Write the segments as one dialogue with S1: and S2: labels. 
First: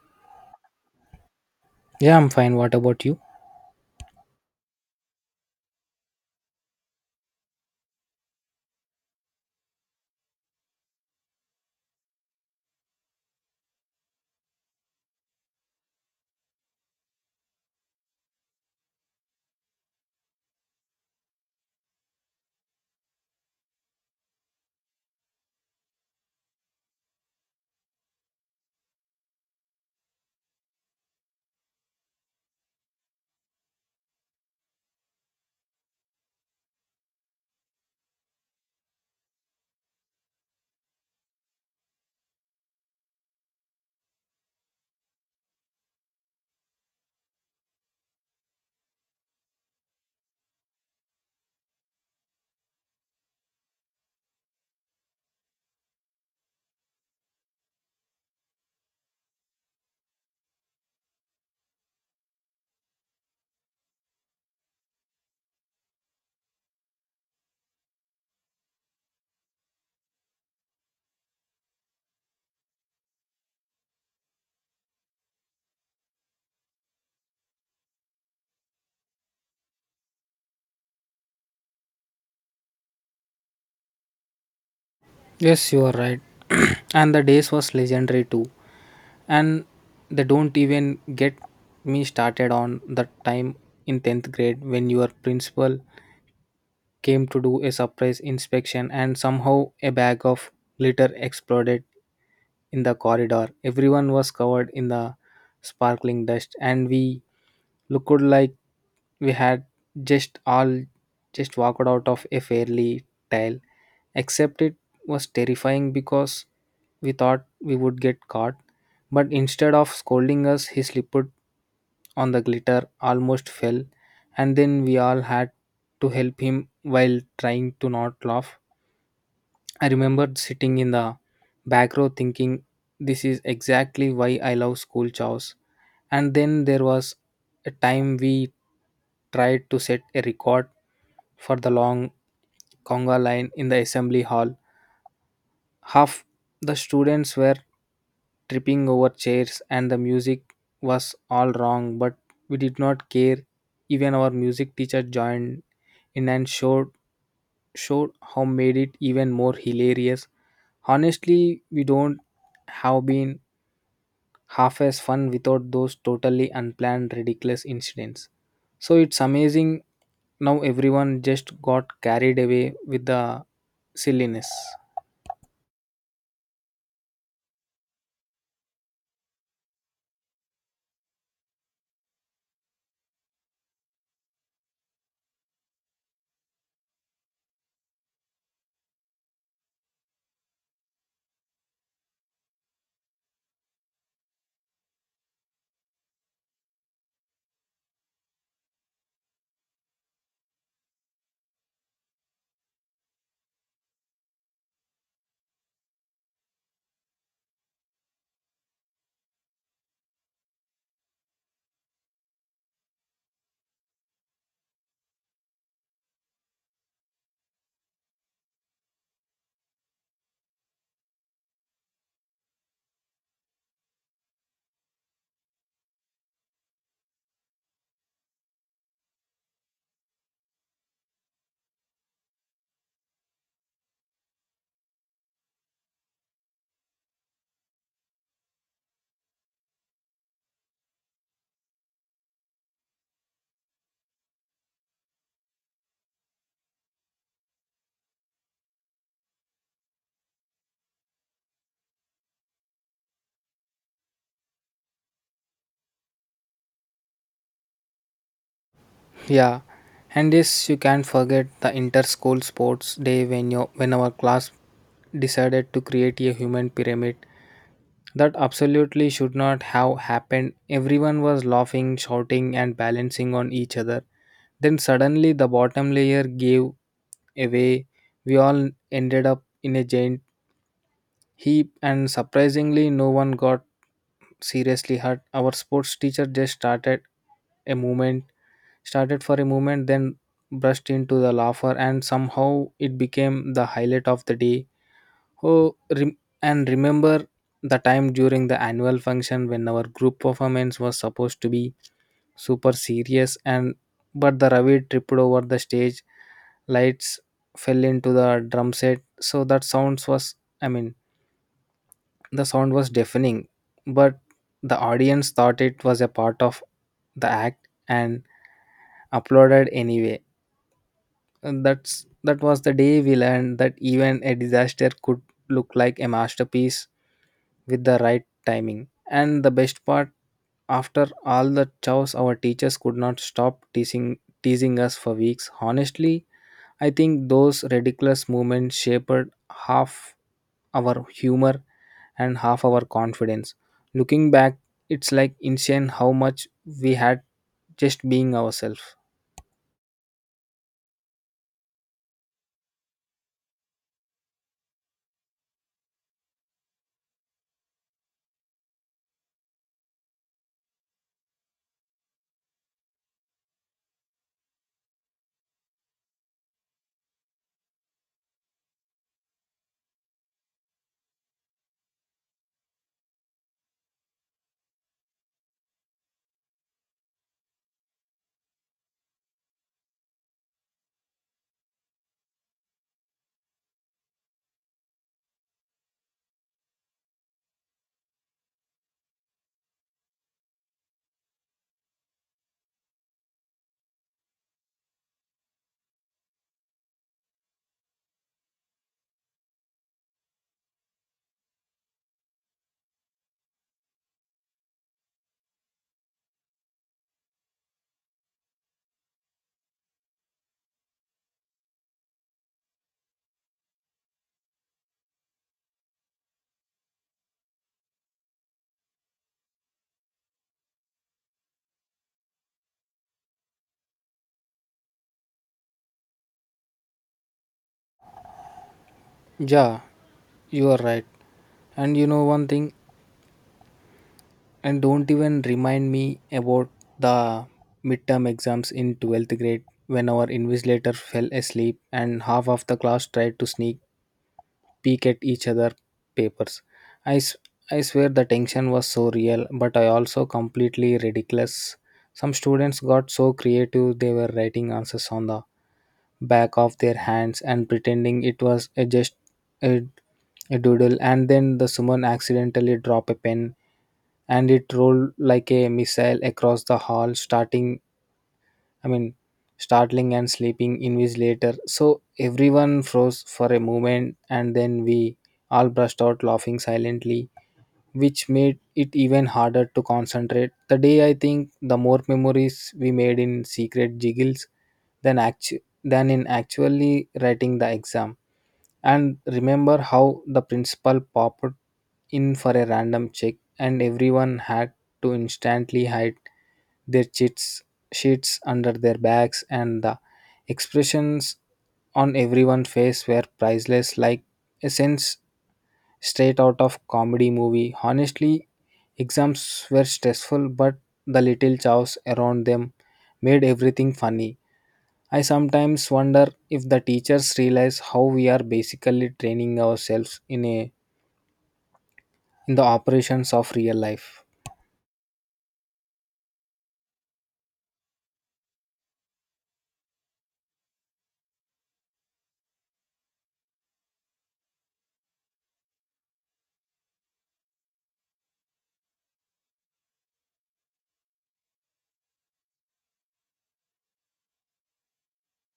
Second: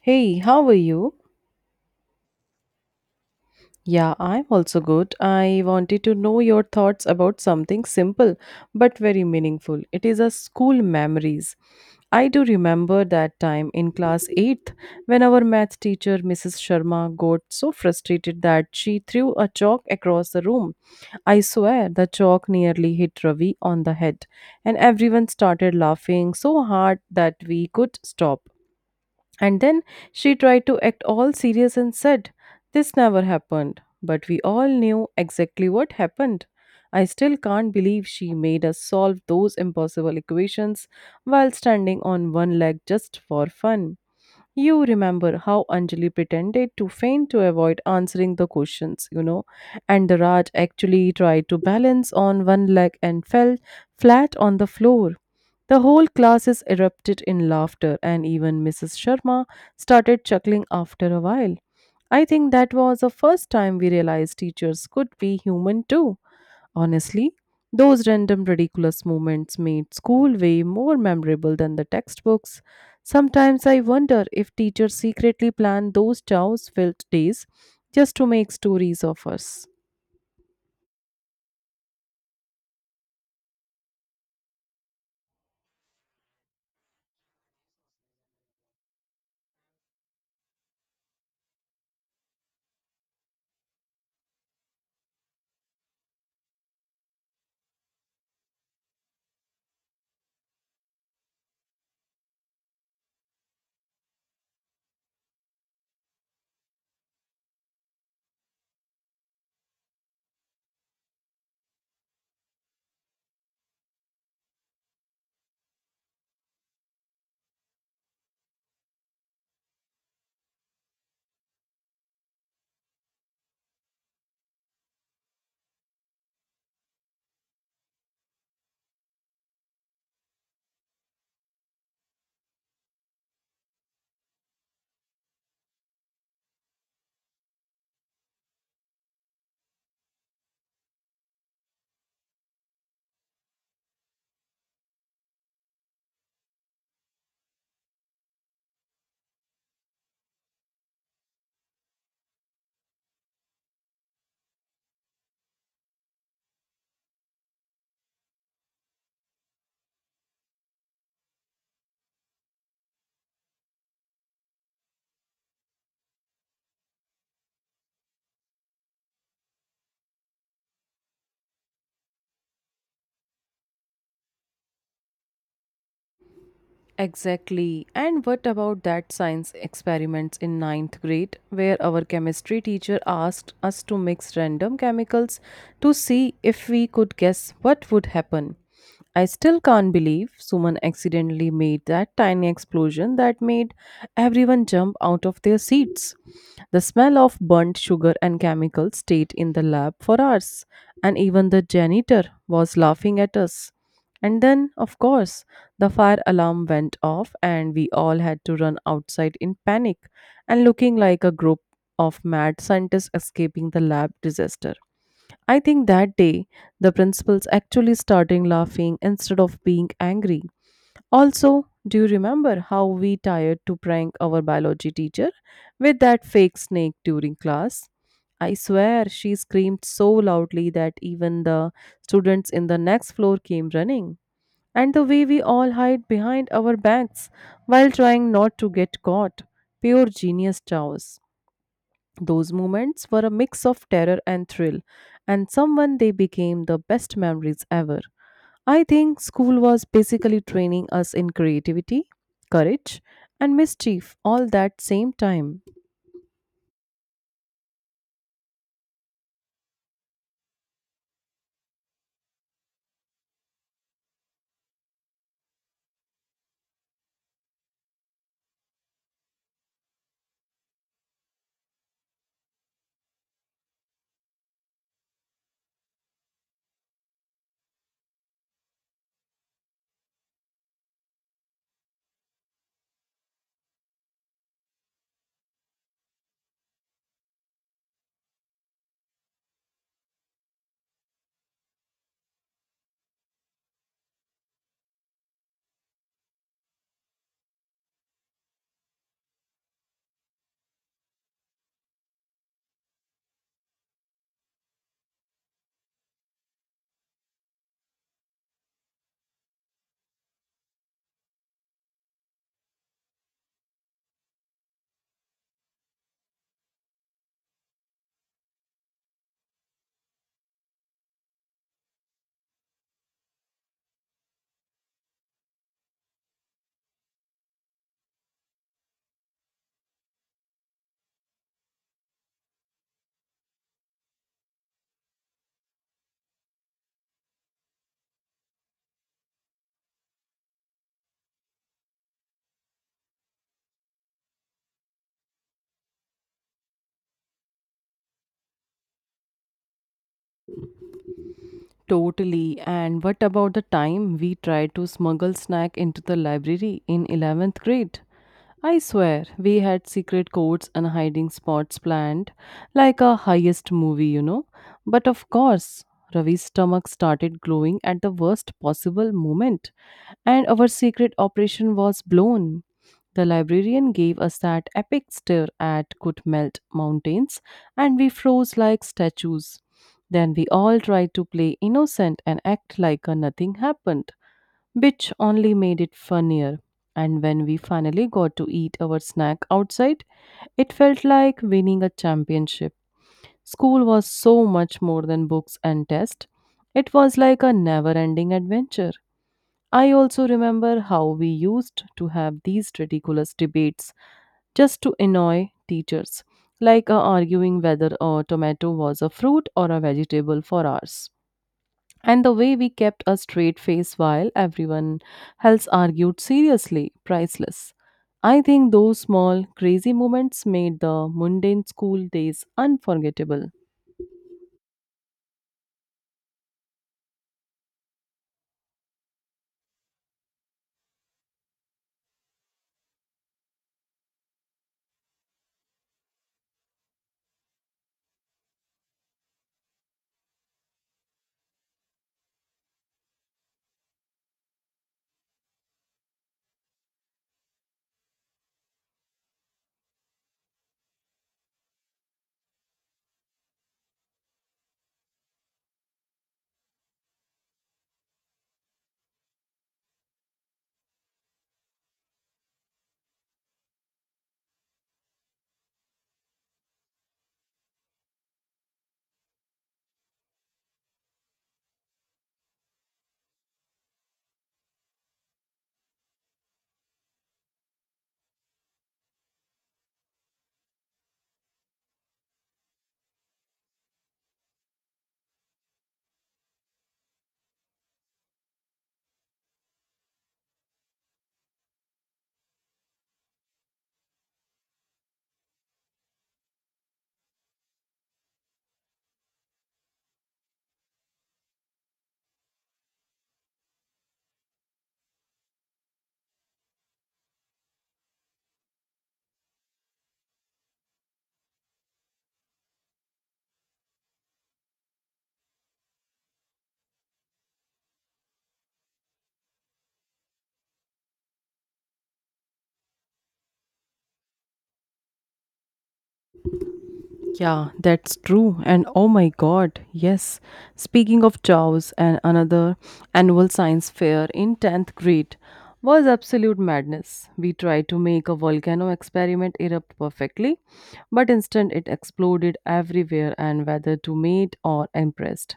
S1: Hey, how are you?
S2: Yeah, I'm fine. What about you?
S1: Yeah, I'm also good. I wanted to know your thoughts about something simple but very meaningful. It is a school memories. I do remember that time in class 8th when our math teacher Mrs. Sharma got so frustrated that she threw a chalk across the room. I swear the chalk nearly hit Ravi on the head, and everyone started laughing so hard that we could stop. And then she tried to act all serious and said, "This never happened." But we all knew exactly what happened. I still can't believe she made us solve those impossible equations while standing on one leg just for fun. You remember how Anjali pretended to faint to avoid answering the questions, and the Raj actually tried to balance on one leg and fell flat on the floor. The whole classes erupted in laughter, and even Mrs. Sharma started chuckling after a while. I think that was the first time we realized teachers could be human too. Honestly, those random ridiculous moments made school way more memorable than the textbooks. Sometimes I wonder if teachers secretly planned those chaos filled days just to make stories of us.
S2: Yes, you are right. And the days was legendary too. And they don't even get me started on the time in 10th grade when your principal came to do a surprise inspection, and somehow a bag of glitter exploded in the corridor. Everyone was covered in the sparkling dust, and we looked like we had just all just walked out of a fairly tale. Except it was terrifying because we thought we would get caught, but instead of scolding us, he slipped on the glitter, almost fell, and then we all had to help him while trying to not laugh. I remembered sitting in the back row thinking, this is exactly why I love school chores. And then there was a time we tried to set a record for the long conga line in the assembly hall. Half the students were tripping over chairs, and the music was all wrong, but we did not care. Even our music teacher joined in and showed how made it even more hilarious. Honestly, we don't have been half as fun without those totally unplanned ridiculous incidents. So it's amazing now everyone just got carried away with the silliness.
S1: Exactly. And what about that science experiments in ninth grade, where our chemistry teacher asked us to mix random chemicals to see if we could guess what would happen? I still can't believe Suman accidentally made that tiny explosion that made everyone jump out of their seats. The smell of burnt sugar and chemicals stayed in the lab for hours, and even the janitor was laughing at us. And then, of course, the fire alarm went off, and we all had to run outside in panic and looking like a group of mad scientists escaping the lab disaster. I think that day the principals actually started laughing instead of being angry. Also, do you remember how we tired to prank our biology teacher with that fake snake during class? I swear she screamed so loudly that even the students in the next floor came running. And the way we all hide behind our backs while trying not to get caught. Pure genius, Chaos. Those moments were a mix of terror and thrill, and someone they became the best memories ever. I think school was basically training us in creativity, courage, and mischief all that same time.
S2: Yeah, and this you can't forget the inter-school sports day when your when our class decided to create a human pyramid. That absolutely should not have happened. Everyone was laughing, shouting, and balancing on each other. Then suddenly the bottom layer gave away. We all ended up in a giant he and surprisingly, no one got seriously hurt. Our sports teacher just started a movement, started for a moment, then burst into the laughter, and somehow it became the highlight of the day. Oh, and remember the time during the annual function when our group performance was supposed to be super serious and but the ravi tripped over the stage lights fell into the drum set so that sounds was, I mean, the sound was deafening, but the audience thought it was a part of the act and applauded anyway. And that was the day we learned that even a disaster could look like a masterpiece with the right timing. And the best part, after all the chows, our teachers could not stop teasing us for weeks. Honestly, I think those ridiculous moments shaped half our humor and half our confidence. Looking back, it's like insane how much we had just being ourselves.
S1: Totally. And what about the time we tried to smuggle snack into the library in 11th grade? I swear, we had secret codes and hiding spots planned, like a highest movie. But of course, Ravi's stomach started glowing at the worst possible moment, and our secret operation was blown. The librarian gave us that epic stare at could melt mountains, and we froze like statues. Then we all tried to play innocent and act like nothing happened, which only made it funnier. And when we finally got to eat our snack outside, it felt like winning a championship. School was so much more than books and tests. It was like a never ending adventure. I also remember how we used to have these ridiculous debates just to annoy teachers, like arguing whether a tomato was a fruit or a vegetable for hours. And the way we kept a straight face while everyone else argued seriously, priceless. I think those small, crazy moments made the mundane school days unforgettable.
S2: Yeah, you are right. And you know one thing, and don't even remind me about the midterm exams in 12th grade when our invigilator fell asleep and half of the class tried to sneak peek at each other papers. I, s- I swear the tension was so real, but I also completely ridiculous. Some students got so creative they were writing answers on the back of their hands and pretending it was a just a, a doodle and then the someone accidentally dropped a pen and it rolled like a missile across the hall starting, I mean, startling and sleeping invigilator. So everyone froze for a moment and then we all burst out laughing silently, which made it even harder to concentrate. The day I think the more memories we made in secret jiggles than in actually writing the exam. And remember how the principal popped in for a random check and everyone had to instantly hide their chits, sheets under their backs, and the expressions on everyone's face were priceless, like a sense straight out of comedy movie. Honestly, exams were stressful, but the little chaos around them made everything funny. I sometimes wonder if the teachers realize how we are basically training ourselves in the operations of real life.
S1: Yeah, that's true. And oh my god, yes. Speaking of chows and another annual science fair in 10th grade was absolute madness. We tried to make a volcano experiment erupt perfectly, but instead it exploded everywhere and whether to mate or impressed.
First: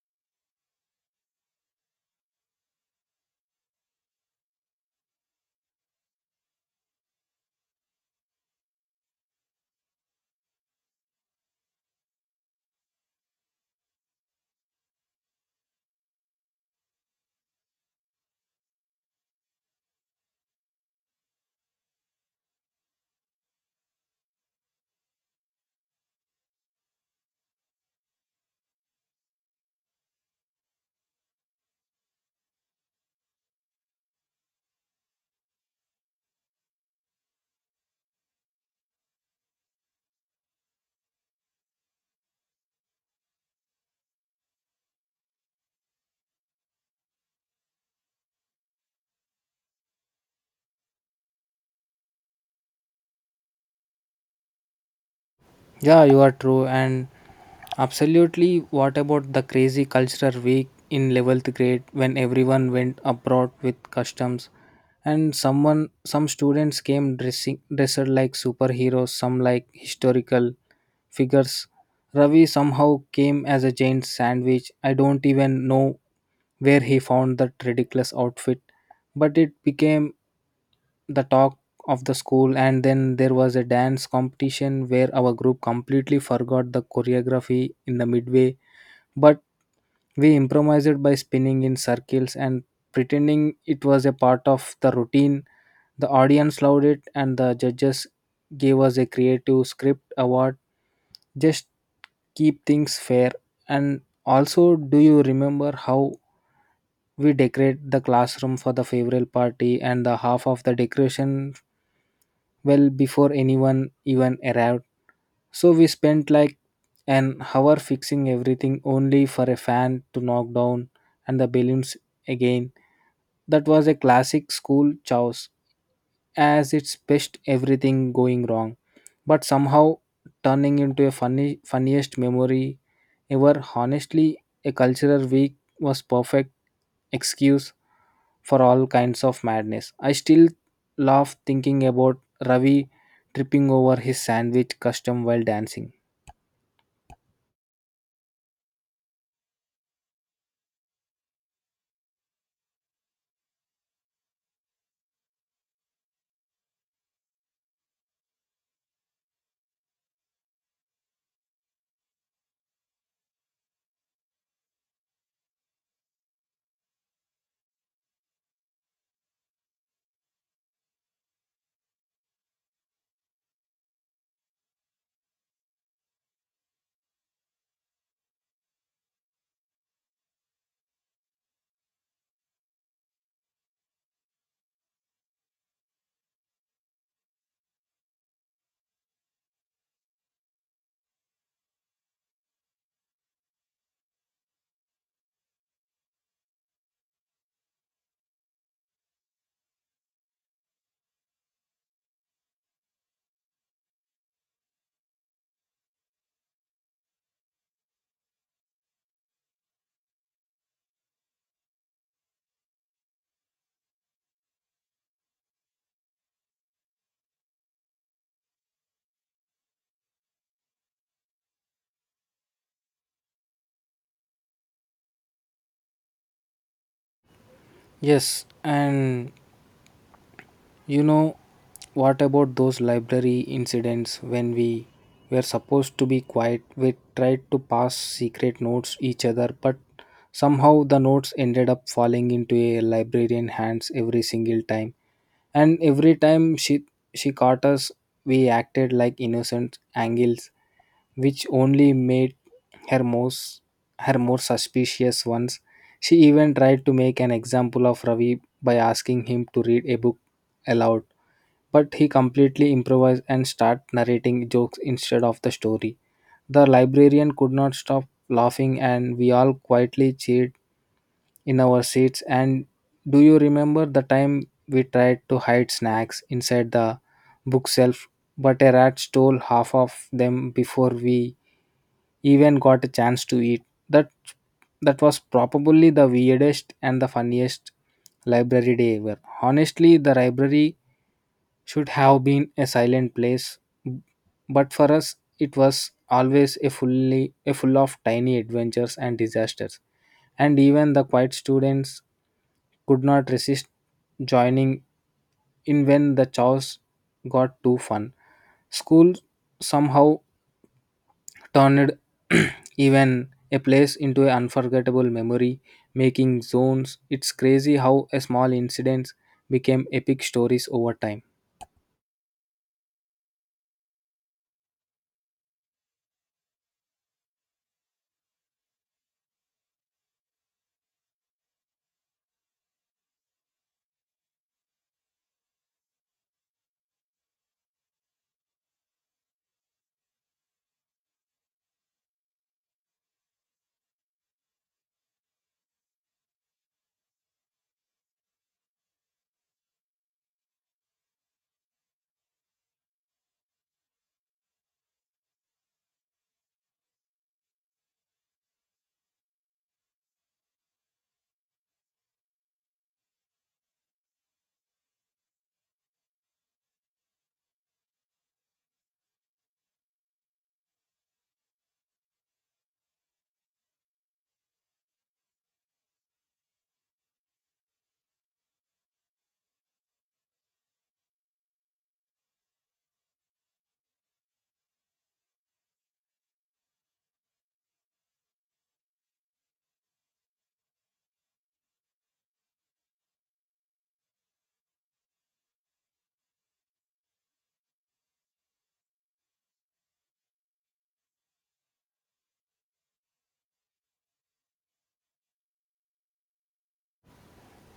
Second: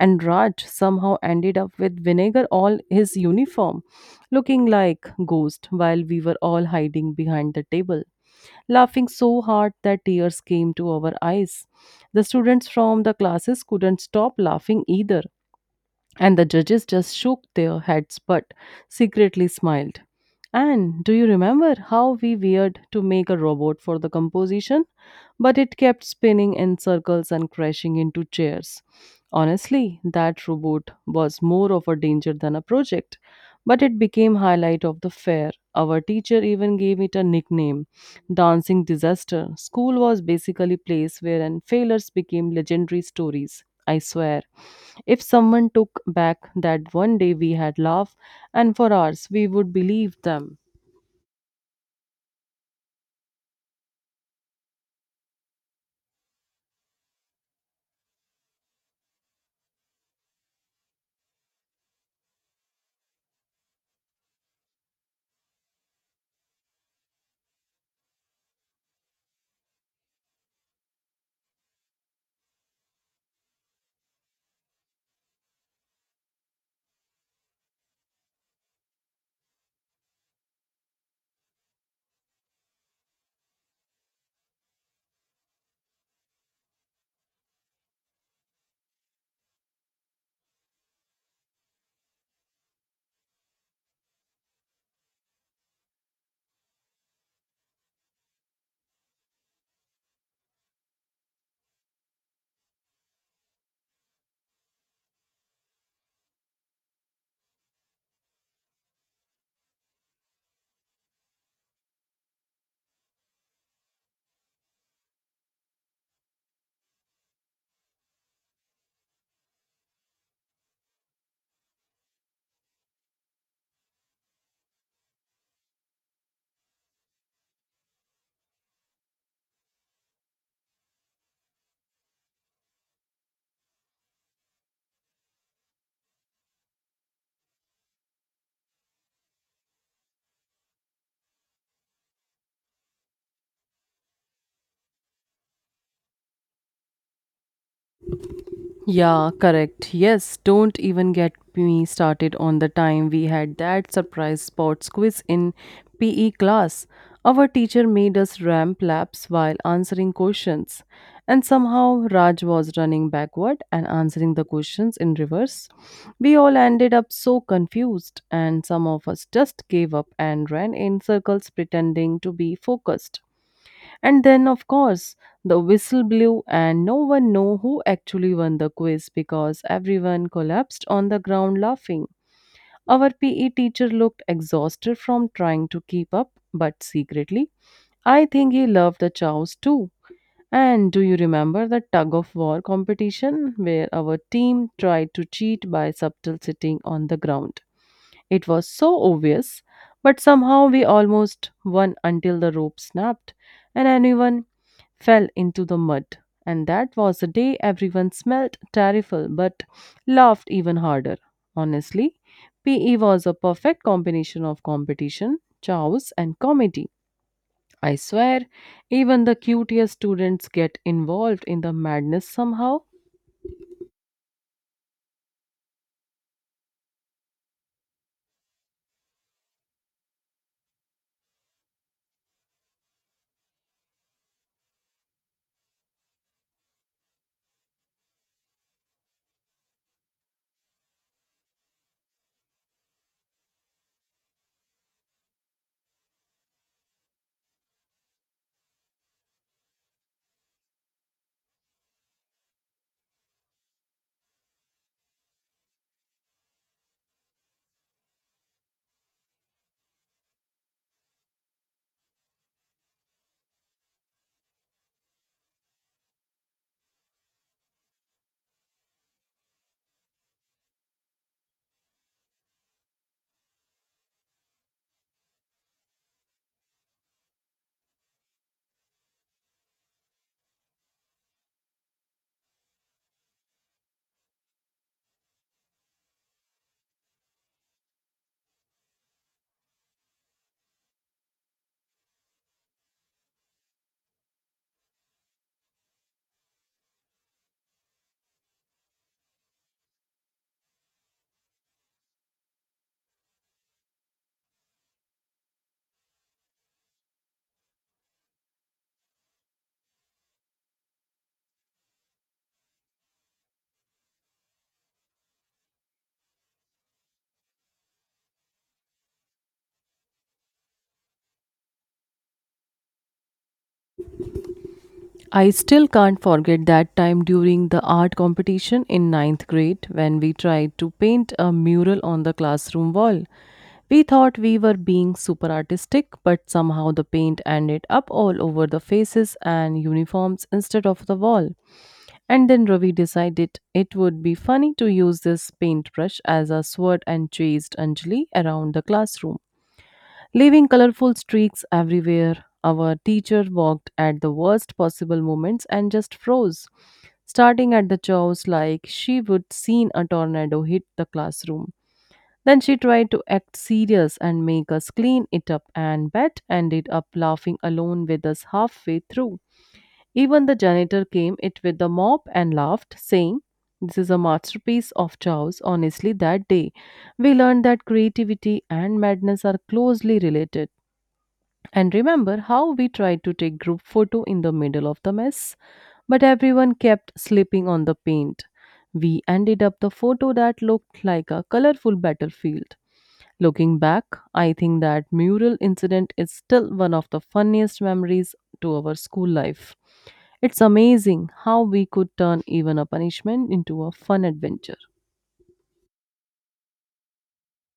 S1: And Raj somehow ended up with vinegar all his uniform, looking like ghost while we were all hiding behind the table laughing so hard that tears came to our eyes. The students from the classes couldn't stop laughing either, and the judges just shook their heads but secretly smiled. And do you remember how we weird to make a robot for the composition? But it kept spinning in circles and crashing into chairs. Honestly, that robot was more of a danger than a project, but it became highlight of the fair. Our teacher even gave it a nickname dancing disaster. School was basically a place where and failures became legendary stories. I swear. If someone took back that one day we had laugh and for hours we would believe them.
S2: Yeah, you are true. And absolutely, what about the crazy cultural week in 11th grade when everyone went abroad with customs? And some students came dressed like superheroes, some like historical, figures. Ravi somehow came as a giant sandwich. I don't even know where he found that ridiculous outfit, but it became the talk of the school. And then there was a dance competition where our group completely forgot the choreography in the midway, but we improvised by spinning in circles and pretending it was a part of the routine. The audience loved it, and the judges gave us a creative script award. Just keep things fair. And also, do you remember how we decorate the classroom for the farewell party and the half of the decoration well before anyone even arrived? So we spent like an hour fixing everything only for a fan to knock down and the balloons again. That was a classic school chaos as it's best everything going wrong, but somehow turning into a funny funniest memory ever. Honestly, a cultural week was perfect excuse for all kinds of madness. I still laugh thinking about Ravi tripping over his sandwich custom while dancing.
S1: Yeah, correct. Yes, don't even get me started on the time we had that surprise sports quiz in PE class. Our teacher made us ramp laps while answering questions, and somehow Raj was running backward and answering the questions in reverse. We all ended up so confused, and some of us just gave up and ran in circles pretending to be focused. And then, of course, the whistle blew, and no one knew who actually won the quiz because everyone collapsed on the ground laughing. Our PE teacher looked exhausted from trying to keep up, but secretly, I think he loved the chows too. And do you remember the tug of war competition where our team tried to cheat by subtle sitting on the ground? It was so obvious, but somehow we almost won until the rope snapped and anyone fell into the mud, and that was the day everyone smelled terrible but laughed even harder. Honestly, PE was a perfect combination of competition, chaos, and comedy. I swear, even the cutest students get involved in the madness somehow.
S2: Yes, and you know what about those library incidents when we were supposed to be quiet? We tried to pass secret notes each other, but somehow the notes ended up falling into a librarian hands every single time. And every time she caught us, we acted like innocent angels which only made her most her more suspicious. Once she even tried to make an example of Ravi by asking him to read a book aloud, but he completely improvised and started narrating jokes instead of the story. The librarian could not stop laughing, and we all quietly cheered in our seats. And do you remember the time we tried to hide snacks inside the bookshelf but a rat stole half of them before we even got a chance to eat that. That was probably the weirdest and the funniest library day ever. Honestly, the library should have been a silent place, but for us it was always a full of tiny adventures and disasters. And even the quiet students could not resist joining in when the chores got too fun. School somehow turned even a place into an unforgettable memory, making zones. It's crazy how a small incidents became epic stories over time.
S1: I still can't forget that time during the art competition in ninth grade when we tried to paint a mural on the classroom wall. We thought we were being super artistic, but somehow the paint ended up all over the faces and uniforms instead of the wall. And then Ravi decided it would be funny to use this paintbrush as a sword and chased Anjali around the classroom, leaving colorful streaks everywhere. Our teacher walked at the worst possible moments and just froze, starting at the jaws like she would seen a tornado hit the classroom. Then she tried to act serious and make us clean it up, and Bet ended up laughing alone with us halfway through. Even the janitor came it with the mop and laughed, saying, "This is a masterpiece of Chow's." Honestly, that day we learned that creativity and madness are closely related. And remember how we tried to take group photo in the middle of the mess, but everyone kept slipping on the paint. We ended up the photo that looked like a colorful battlefield. Looking back, I think that mural incident is still one of the funniest memories to our school life. It's amazing how we could turn even a punishment into a fun adventure.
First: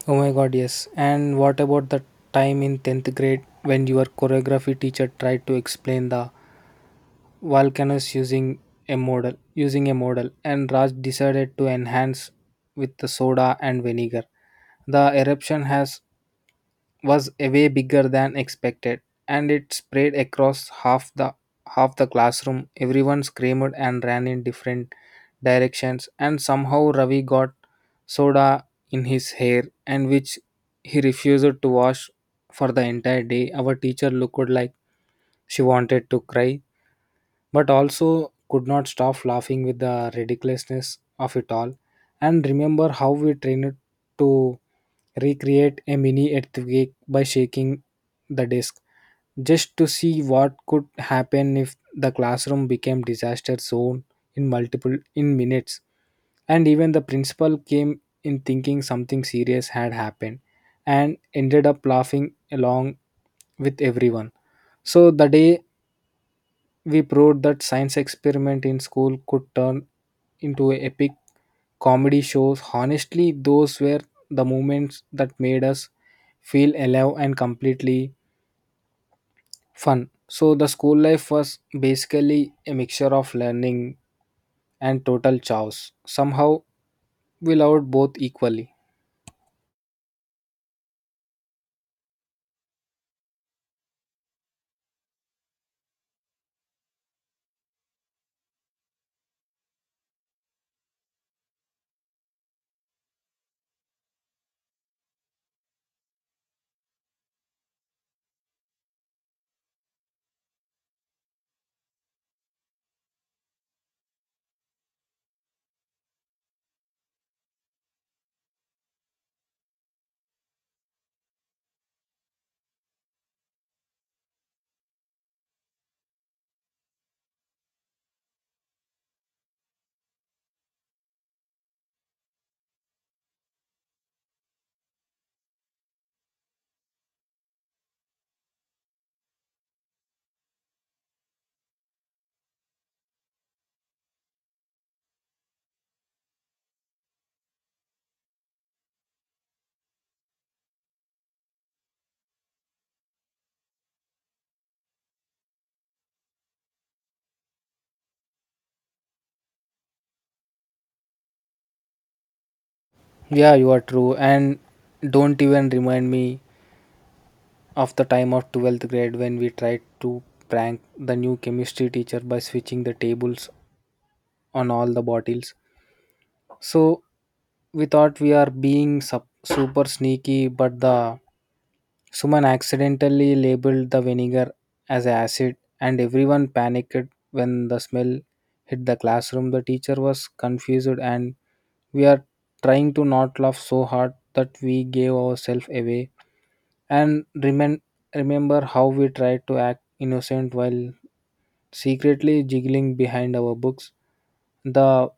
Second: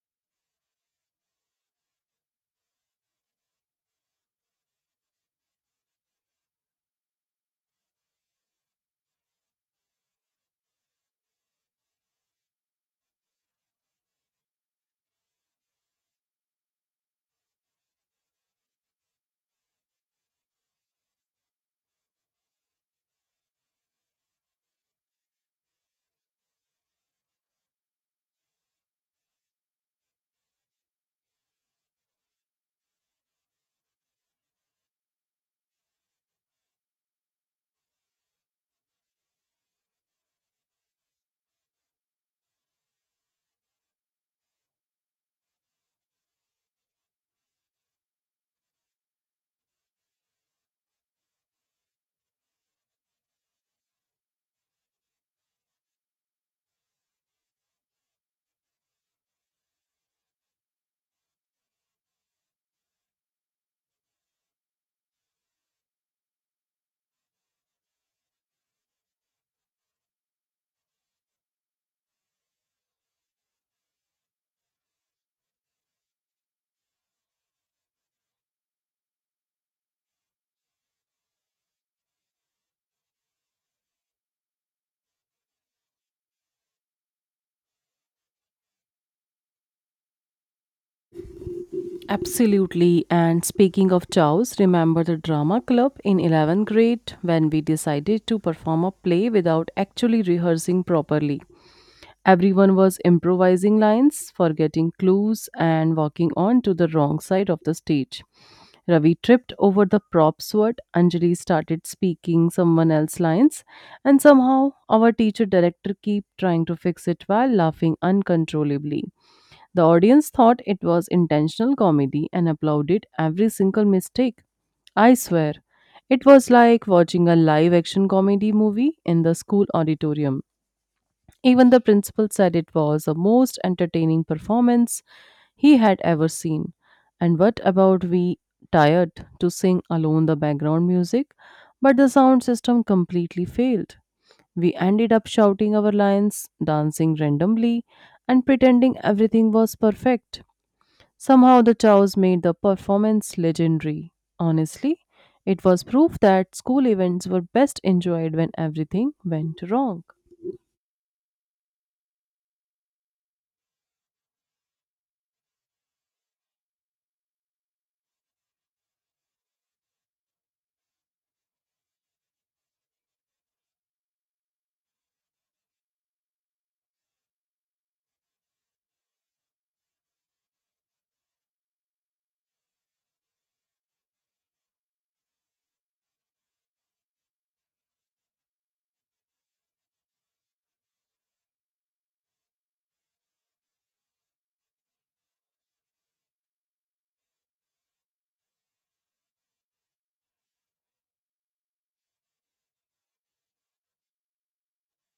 S2: Oh my god, yes. And what about the time in 10th grade when your choreography teacher tried to explain the volcanoes using a model and Raj decided to enhance with the soda and vinegar. The eruption has was a way bigger than expected, and it spread across half the classroom. Everyone screamed and ran in different directions, and somehow Ravi got soda in his hair, and which he refused to wash for the entire day. Our teacher looked like she wanted to cry but also could not stop laughing with the ridiculousness of it all. And remember how we trained to recreate a mini earthquake by shaking the desk just to see what could happen if the classroom became disaster zone in minutes. And even the principal came in thinking something serious had happened and ended up laughing along with everyone. So the day we proved that science experiment in school could turn into epic comedy shows. Honestly, those were the moments that made us feel alive and completely fun. So the school life was basically a mixture of learning and total chaos. Somehow we loved both equally.
S1: Absolutely. And speaking of chows, remember the drama club in 11th grade when we decided to perform a play without actually rehearsing properly? Everyone was improvising lines, forgetting clues, and walking on to the wrong side of the stage. Ravi tripped over the prop sword. Anjali started speaking someone else's lines, and somehow our teacher director kept trying to fix it while laughing uncontrollably. The audience thought it was intentional comedy and applauded every single mistake. I swear, it was like watching a live action comedy movie in the school auditorium. Even the principal said it was the most entertaining performance he had ever seen. And what about we tired to sing alone the background music? But the sound system completely failed. We ended up shouting our lines, dancing randomly, and pretending everything was perfect. Somehow the chows made the performance legendary. Honestly, it was proof that school events were best enjoyed when everything went wrong.
S2: Yeah, you are true. And don't even remind me of the time of 12th grade when we tried to prank the new chemistry teacher by switching the tables on all the bottles. So we thought we are being super sneaky, but the Suman accidentally labeled the vinegar as acid, and everyone panicked when the smell hit the classroom. The teacher was confused, and we are trying to not laugh so hard that we gave ourselves away. And remember how we tried to act innocent while secretly jiggling behind our books. The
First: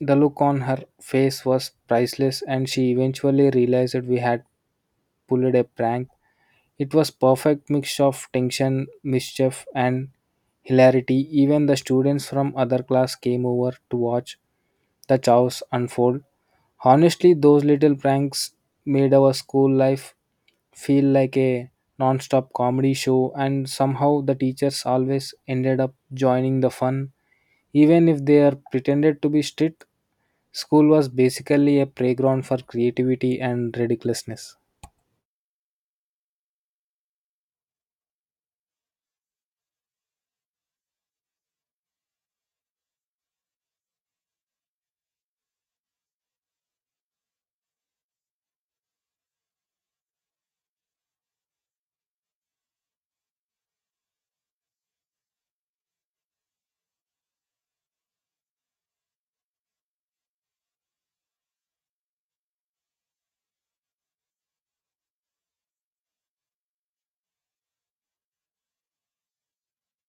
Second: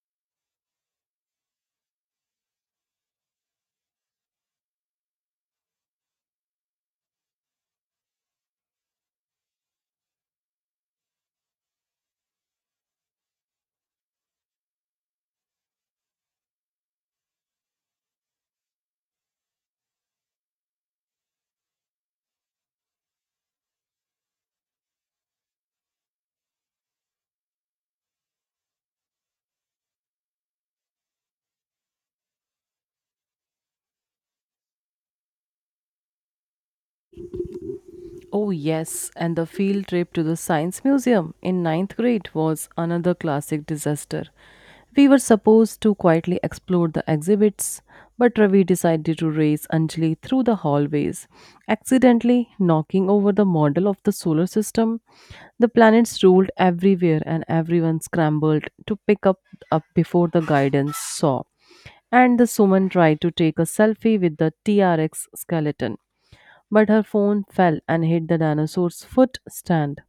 S2: the look on her face was priceless, and she eventually realized that we had pulled a prank. It was perfect mix of tension, mischief, and hilarity. Even the students from other class came over to watch the chaos unfold. Honestly, those little pranks made our school life feel like a non-stop comedy show. And somehow the teachers always ended up joining the fun even if they are pretended to be strict. School was basically a playground for creativity and ridiculousness.
S1: Oh, yes, and the field trip to the Science Museum in ninth grade was another classic disaster. We were supposed to quietly explore the exhibits, but Ravi decided to race Anjali through the hallways, accidentally knocking over the model of the solar system. The planets rolled everywhere, and everyone scrambled to pick up before the guidance saw. And the Suman tried to take a selfie with the T-Rex skeleton, but her phone fell and hit the dinosaur's foot stand.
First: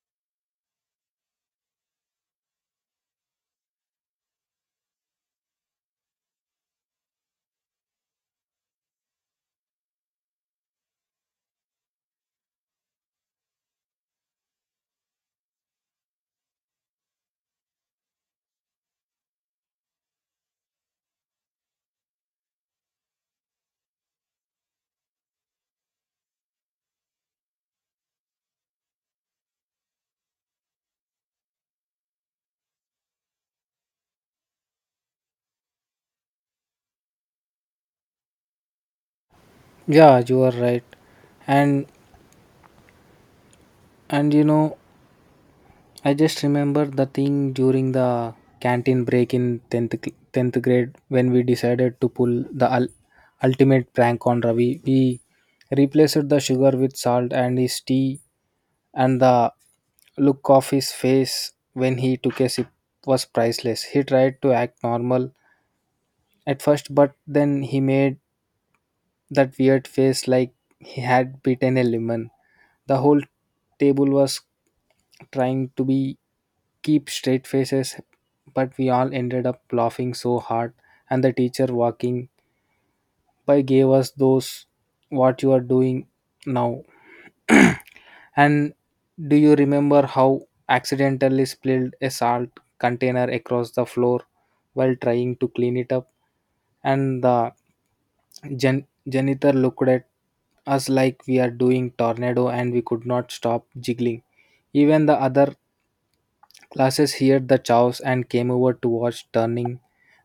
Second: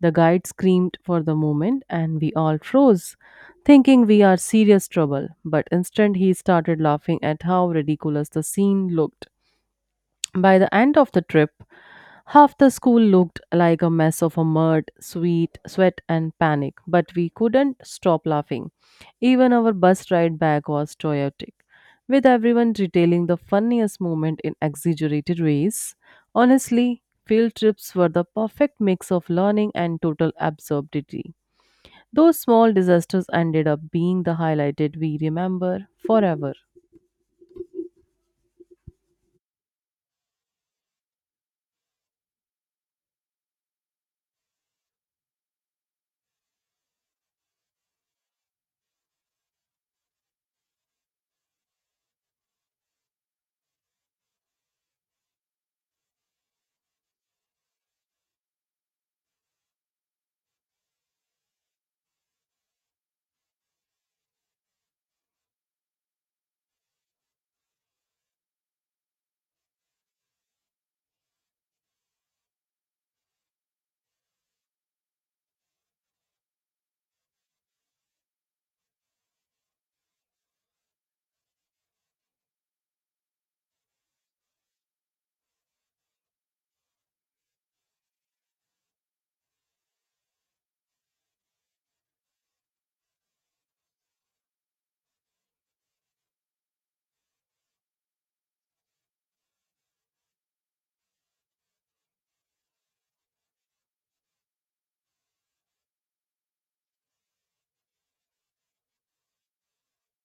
S1: The guide screamed for the moment, and we all froze, thinking we are serious trouble. But instant he started laughing at how ridiculous the scene looked. By the end of the trip, half the school looked like a mess of a mud, sweet, sweat, and panic, but we couldn't stop laughing. Even our bus ride back was chaotic, with everyone retailing the funniest moment in exaggerated ways. Honestly, field trips were the perfect mix of learning and total absurdity. Those small disasters ended up being the highlighted we remember forever.
S2: Yeah, you are right. And and you know, I just remember the thing during the canteen break in 10th, 10th grade when we decided to pull the ultimate prank on Ravi. We replaced the sugar with salt and his tea, and the look of his face when he took a sip was priceless. He tried to act normal at first, but then he made that weird face like he had bitten a lemon. The whole table was trying to be keep straight faces, but we all ended up laughing so hard and the teacher walking by gave us those what you are doing now. And do you remember how accidentally spilled a salt container across the floor while trying to clean it up? And the janitor looked at us like we are doing tornado and we could not stop jiggling. Even the other classes heard the chows and came over to watch, turning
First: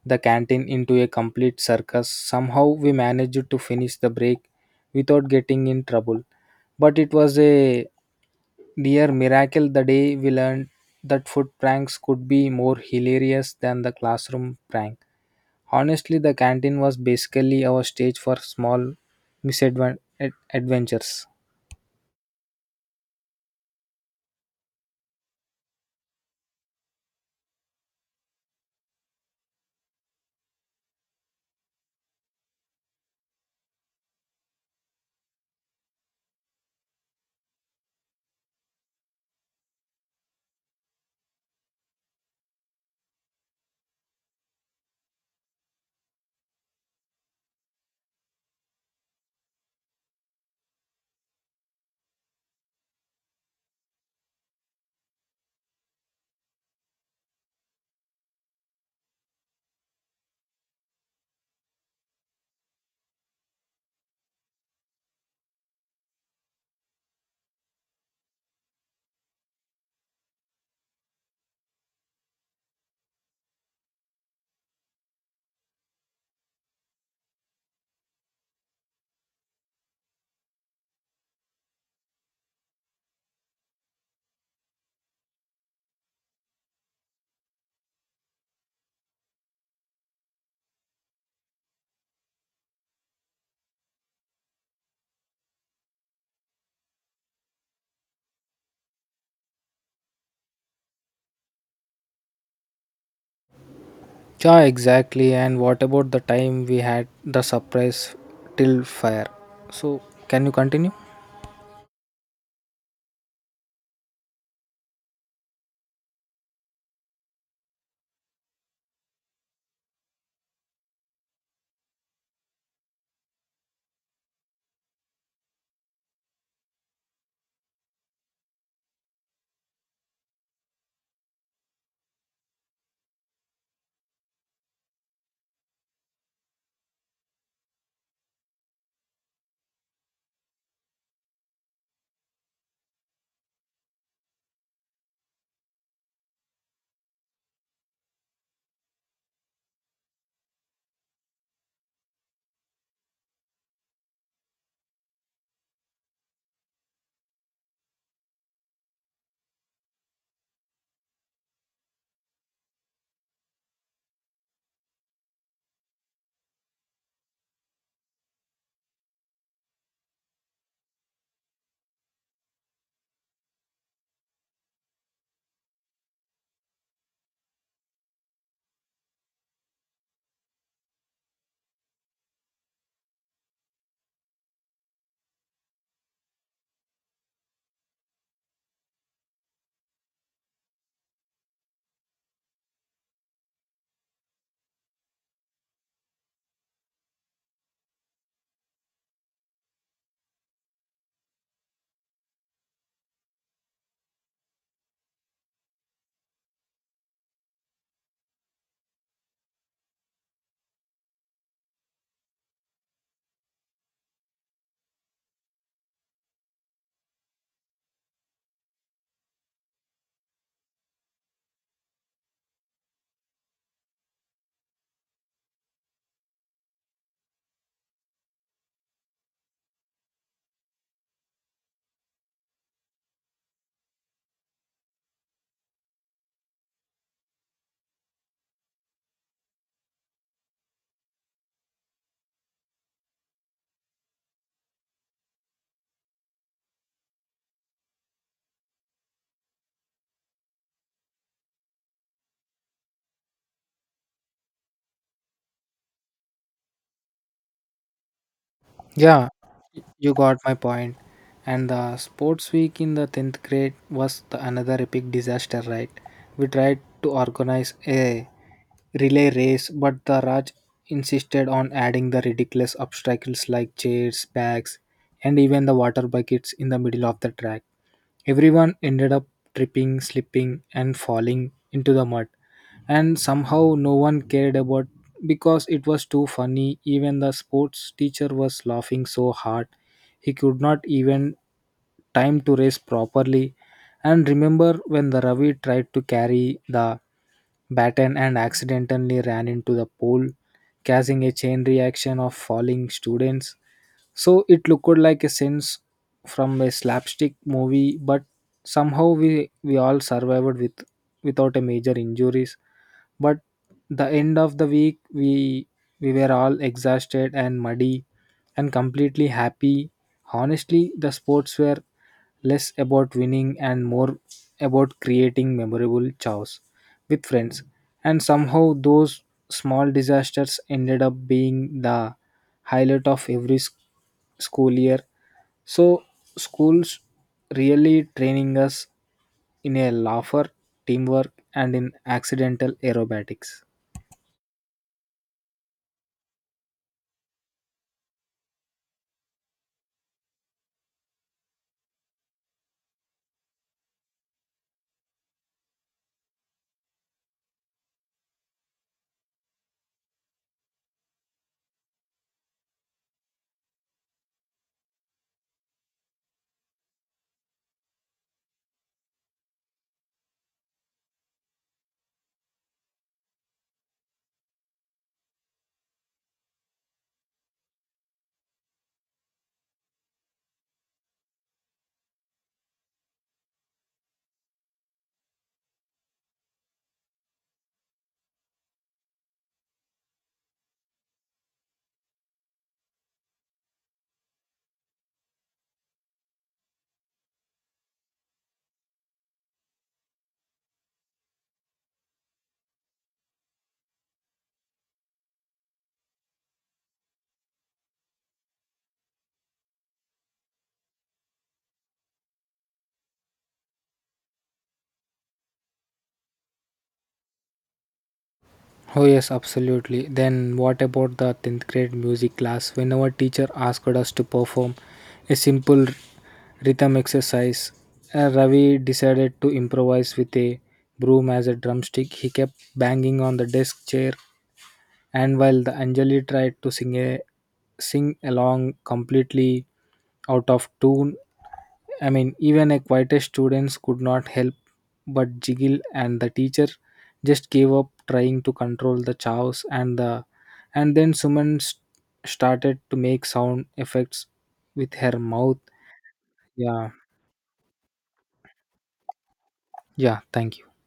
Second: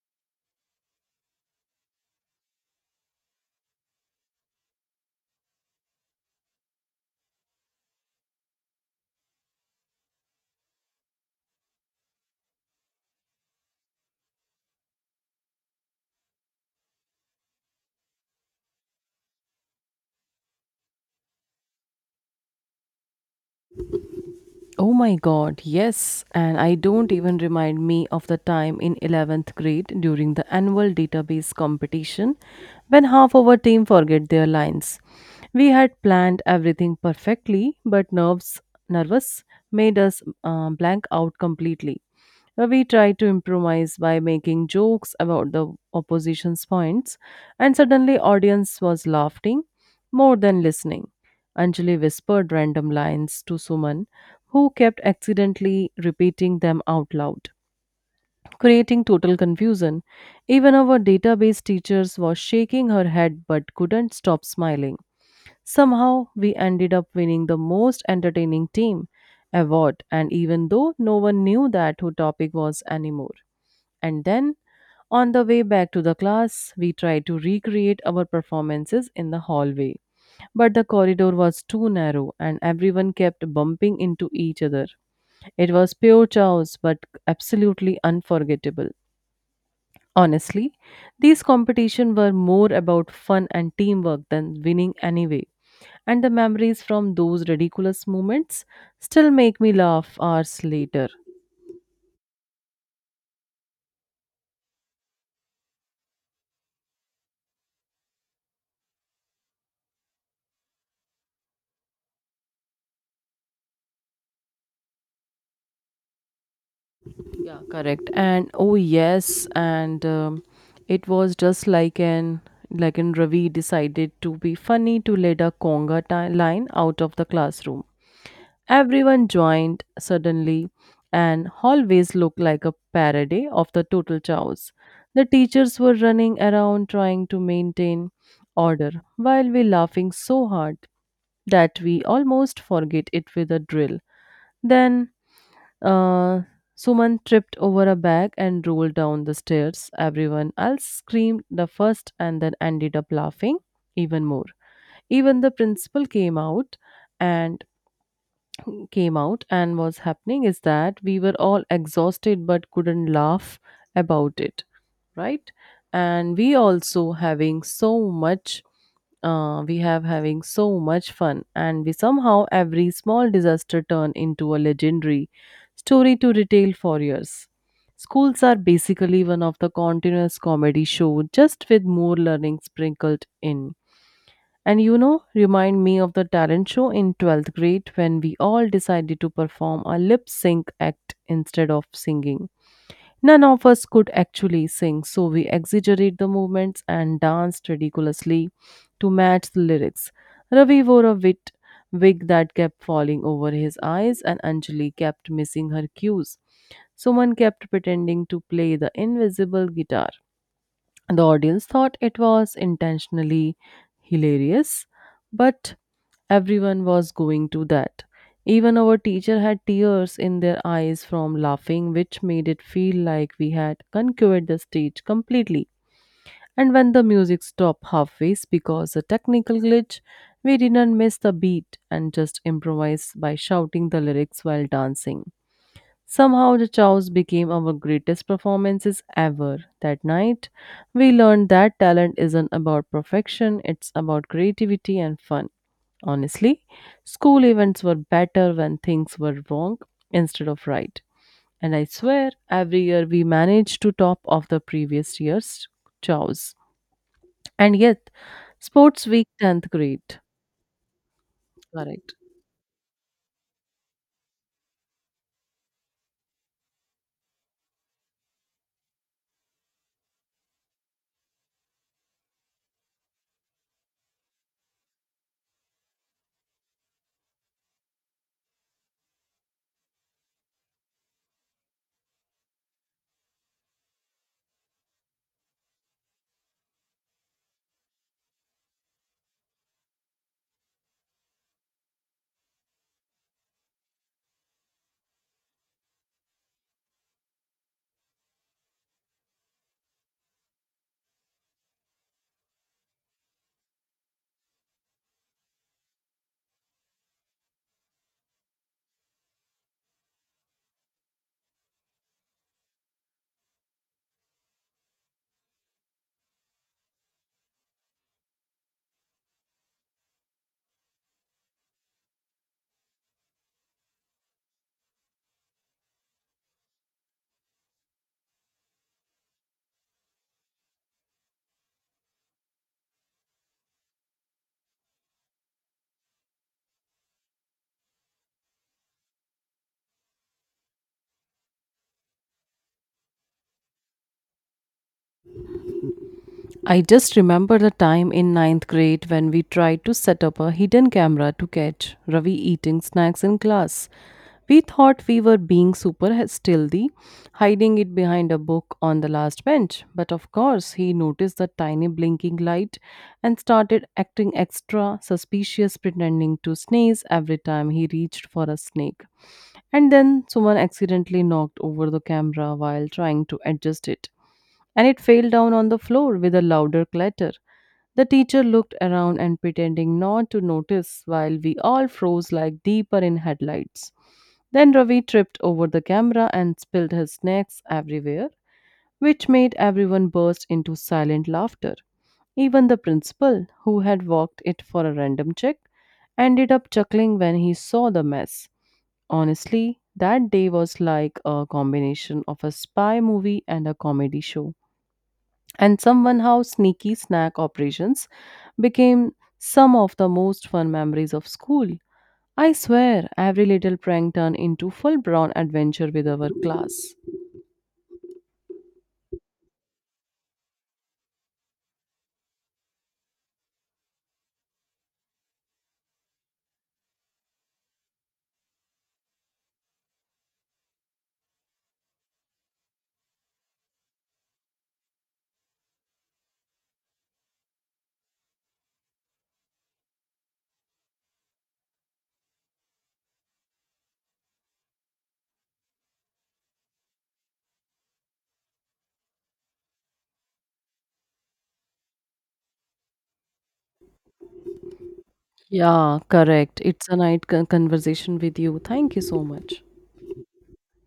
S2: the canteen into a complete circus. Somehow we managed to finish the break without getting in trouble. But it was a near miracle the day we learned that food pranks could be more hilarious than the classroom prank. Honestly, the canteen was basically our stage for small misadventures.
S1: Oh my god, yes. And I don't even remind me of the time in 11th grade during the annual database competition when half of our team forget their lines. We had planned everything perfectly, but nerves nervous made us blank out completely. We try to improvise by making jokes about the opposition's points, and suddenly audience was laughing more than listening. Anjali whispered random lines to Suman, who kept accidentally repeating them out loud, creating total confusion. Even our database teachers was shaking her head but couldn't stop smiling. Somehow we ended up winning the most entertaining team award, and even though no one knew that who topic was anymore. And then, on the way back to the class, we tried to recreate our performances in the hallway. But the corridor was too narrow and everyone kept bumping into each other. It was pure chaos but absolutely unforgettable. Honestly, these competitions were more about fun and teamwork than winning anyway. And the memories from those ridiculous moments still make me laugh hours later.
S2: Yeah, exactly. And what about the time we had the surprise till fire? So, can you continue?
S1: Yeah, correct. And oh yes, and it was just like an Ravi decided to be funny to let a line out of the classroom. Everyone joined suddenly, and hallways looked like a parody of the total chaos. The teachers were running around trying to maintain order while we laughing so hard that we almost forget it with a drill. Then uh, Suman tripped over a bag and rolled down the stairs. Everyone else screamed the first and then ended up laughing even more. Even the principal came out and and what's happening is that we were all exhausted but couldn't laugh about it, right? And we also having so much we have having so much fun, and we somehow every small disaster turn into a legendary story to retell for years. Schools are basically one of the continuous comedy show, just with more learning sprinkled in. And you know remind me of the talent show in 12th grade when we all decided to perform a lip sync act instead of singing. None of us could actually sing, so we exaggerate the movements and danced ridiculously to match the lyrics. Ravi wore a wit wig that kept falling over his eyes, and Anjali kept missing her cues. Someone kept pretending to play the invisible guitar. The audience thought it was intentionally hilarious, but everyone was going to that. Even our teacher had tears in their eyes from laughing, which made it feel like we had conquered the stage completely. And when the music stopped halfway because a technical glitch, we didn't miss the beat and just improvised by shouting the lyrics while dancing. Somehow, the chows became our greatest performances ever. That night, we learned that talent isn't about perfection, it's about creativity and fun. Honestly, school events were better when things were wrong instead of right. And I swear, every year we managed to top off the previous year's chows. And yet, sports week
S2: Yeah,
S1: 10th
S2: you
S1: grade.
S2: got my point. And the
S1: Correct.
S2: sports week in the 10th grade was the another epic disaster, right? We tried to organize a relay race, but the Raj insisted on adding the ridiculous obstacles like chairs, bags, and even the water buckets in the middle of the track. Everyone ended up tripping, slipping, and falling into the mud and somehow no one cared about because it was too funny. Even the sports teacher was laughing so hard he could not even time to race properly. And remember when the ravi tried to carry the baton and accidentally ran into the pole, causing a chain reaction of falling students, so it looked like a sense from a slapstick movie, but somehow we all survived without a major injuries. But the end of the week we were all exhausted and muddy and completely happy. Honestly, the sports were less about winning and more about creating memorable chows with friends. And somehow, those small disasters ended up being the highlight of every school year. So, schools really training us in a laugher, teamwork, and in accidental aerobatics.
S1: I just remember the time in ninth grade when we tried to set up a hidden camera to catch Ravi eating snacks in class. We thought we were being super stealthy, hiding it behind a book on the last bench. But of course, he noticed the tiny blinking light and started acting extra suspicious, pretending to sneeze every time he reached for a snake. And then someone accidentally knocked over the camera while trying to adjust it, and it fell down on the floor with a louder clatter. The teacher looked around and pretending not to notice while we all froze like deeper in headlights. Then Ravi tripped over the camera and spilled his snacks everywhere, which made everyone burst into silent laughter. Even the principal, who had walked it for a random check, ended up chuckling when he saw the mess. Honestly, that day was like a combination of a spy movie and a comedy show. And somehow, sneaky snack operations became some of the most fun memories of school. I swear, every little prank turned into full blown adventure with our class.
S2: Oh yes, absolutely. Then what about the 10th grade music class? When our teacher asked us to perform a simple rhythm exercise, Ravi decided to improvise with a broom as a drumstick. He kept banging on the desk chair and while the Anjali tried to sing along completely out of tune. I mean even a quietest students could not help but jiggle and the teacher just gave up trying to control the chaos and then Suman started to make sound effects with her mouth.
S1: Yeah, correct. It's
S2: Yeah,
S1: a night conversation with you. Thank you so much.
S2: yeah, thank you.